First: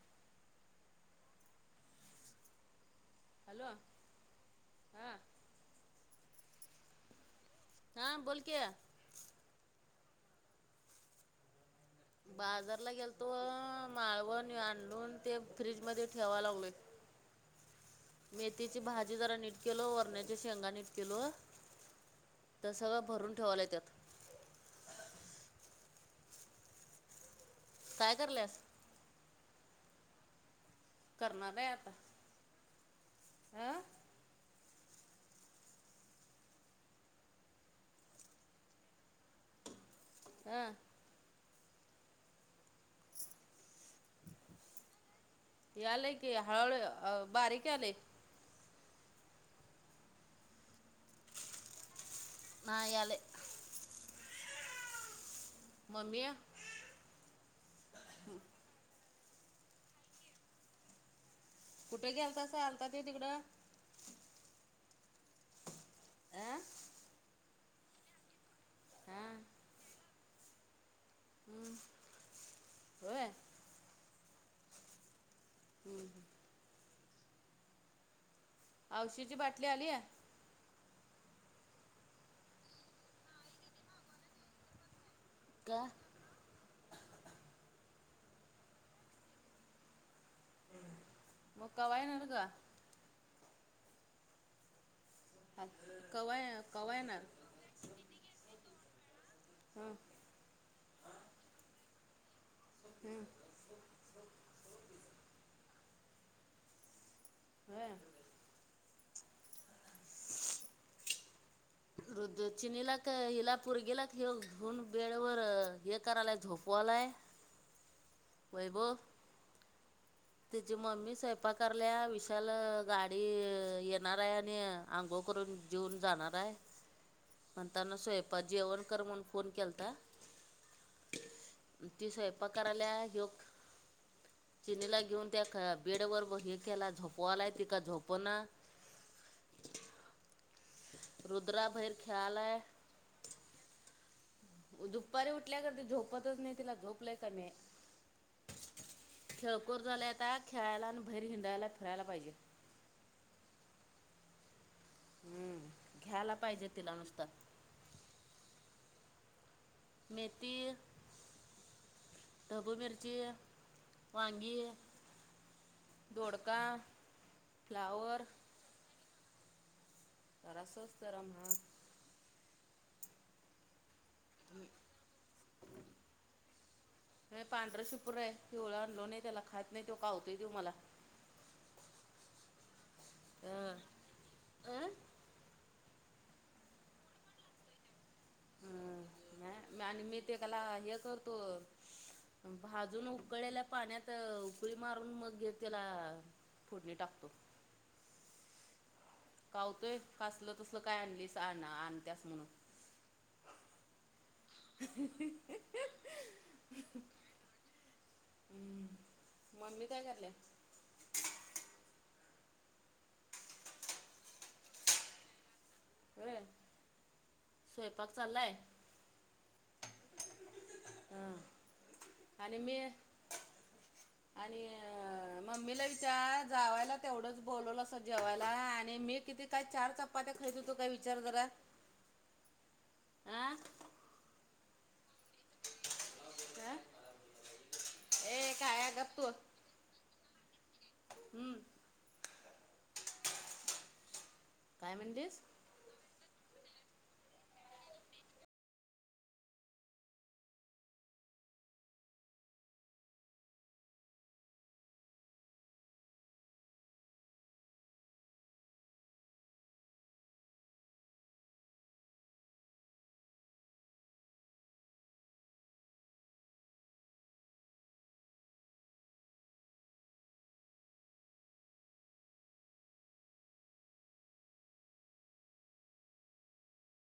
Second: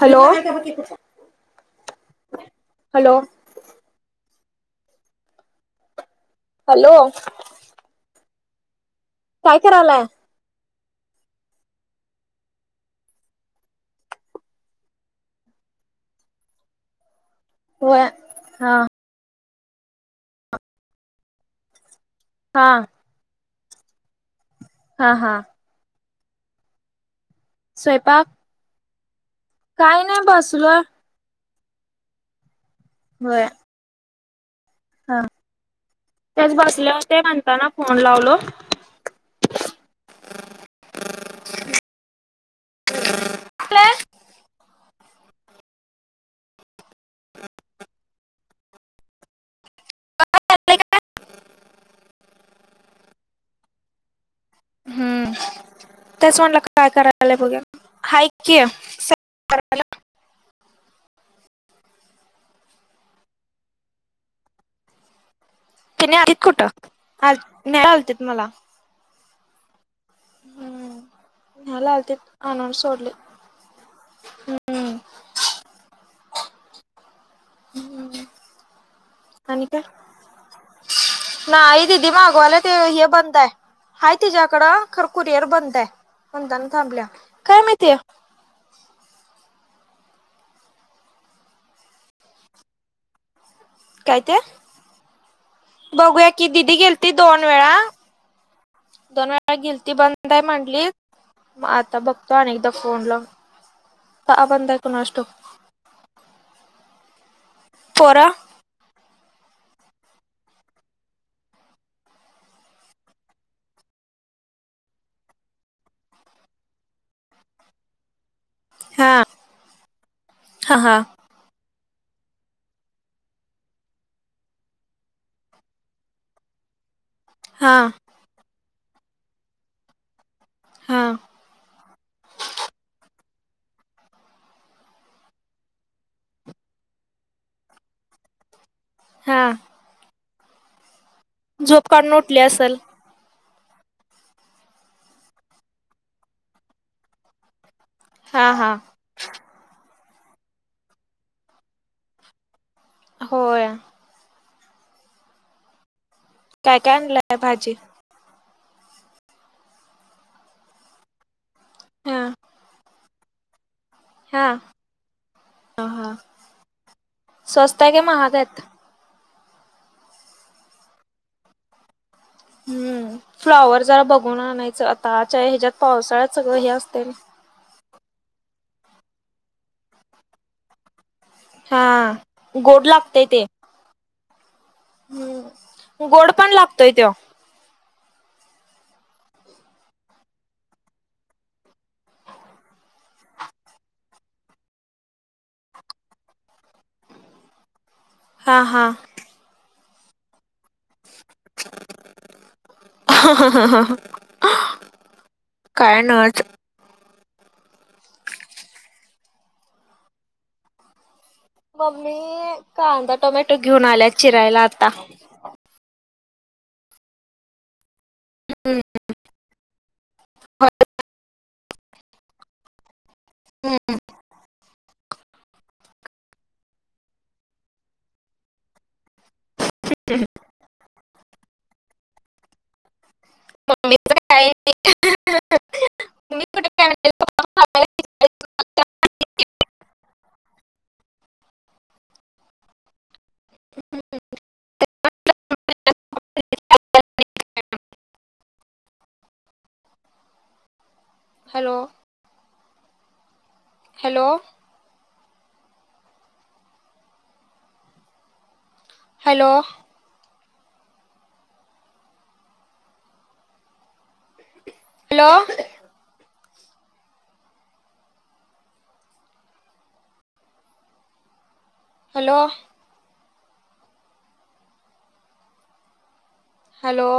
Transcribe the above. Hello, hello. Hello हा. Hello. हां बोल की. काय करायलाय? बाजारला गेलतो. माळवण आणलोन ते फ्रीज मध्ये ठेवा लागलोय. [inaudible] होय हा मेथीची भा जी जरा नीट केलो. गोरण्याच्या शेंगा नीट केलो. हा ते सगळं भरून ठेवायलोत्यात. हा हा. काय करल्यास? काही नाही बसलोय. करणारे आता. व्हय. अ. हा, तेच बसल्या होते म्हणताना फोन लावलो. ह. [inaudible] याले की, हळूहळ अ बारीक यालेय. नाय आले. मम्मी त्याच म्हटलं काय करायलाय बघुया. हायकी [inaudible] कुठे गेलतासा. आलता ते तिकडं? तने आलीत अं कुठं. न्यायला आलते मला. हा. हम्म हा लावते. आणून सोडले होय हम्म. हम्म हम्म. हम्म. आयुष्याची बाटली आली ये? नाही दिदी मागवाला ते हे बंदय. हाये तिच्या्याकडं. खर कुरीयर का बंदंय म्हणून ताने थांबल्या्या. काय माहिती? म कवा येणार ग? काय ते? बघूया कवा की दिदी कवा गेलती येणार दोन दोन वेळा. दोन वेळा. मगा गिलती हम्म बंदय म्हटली. आता बघतो अनीएकदा फोन हम्म लावून. का बंदय कुणास ठाऊक? व्हय. पोरं रुद्र चिनीला क हिला पोरगीला हे घन वेळेवर हे करायलाय झोपवालाय. वैभव. हा. तेची हा हा मममी सय कृपाकारल्या विशाल गाडी येणार आहे आणि अंघोळ करून जेऊन जाणार आहे [unintelligible] म्हणताना स्वयंपा जेवण कर म्हण फोन केलता हा ती स्वयंपा कराल्या ह्यो चिनीला घेऊन त्या बेड वर हे केला झोपवालाय ती काय झोपना हा रुद्रा झोप बाहेर काढून उठली खेळायलाय असेल दुपारी उठल्याकर त झोपतच नाही तिला झोप लय कमीय हा, हा बोर झालय आता खेळायला घ्यायला आणि बाहेर हिंडायला, फिरायला पाहिजे होय हम खेळायला पाहिजे तिला नुसता काजी मेथी, हा ढब्बू मिरची हा वांगी, हा हा दोडका, स्वस्त आहे काय फ्लावर महाग आहेत तर असच तरा महाग हम्म फ्लॉवर जरा बघून आणायचं आताच्या ह्याच्यात पावसाळ्यात सगळं हे असतंय हे पांढरं शुभ्र आहे पिवळ आणलो नाही त्याला खात नाही तो कावतोय त्यो मला हा गोड लागतय ते आ हम्म गोड पण लागतोय त्यो हम् आणि मी ते कला हे करतो भाजून उकळलेल्या पाण्यात उकळी मारून मग घेत त्याला फोडणी टाकतो हा, हा कावतोय फासल तसल काय आणलीस आण आणतस म्हणून काय नच [unintelligible] हम् मम्मी काय करायल्या मम्मी कांदा टोमॅटो घेऊन आल्या चिरायला आता होय स्वयंपाक चाललाय हा आणि मी हम आणि मम्मीला विचार जावायला तेवढंच बोलवलासा जेवायला आणि मी किती काय चार चप्पात्या खाईत होतो काय विचार जरा अ ए काळ्या गप तू हम्म [unintelligible] काय म्हणलीस hello hello hello hello hello hello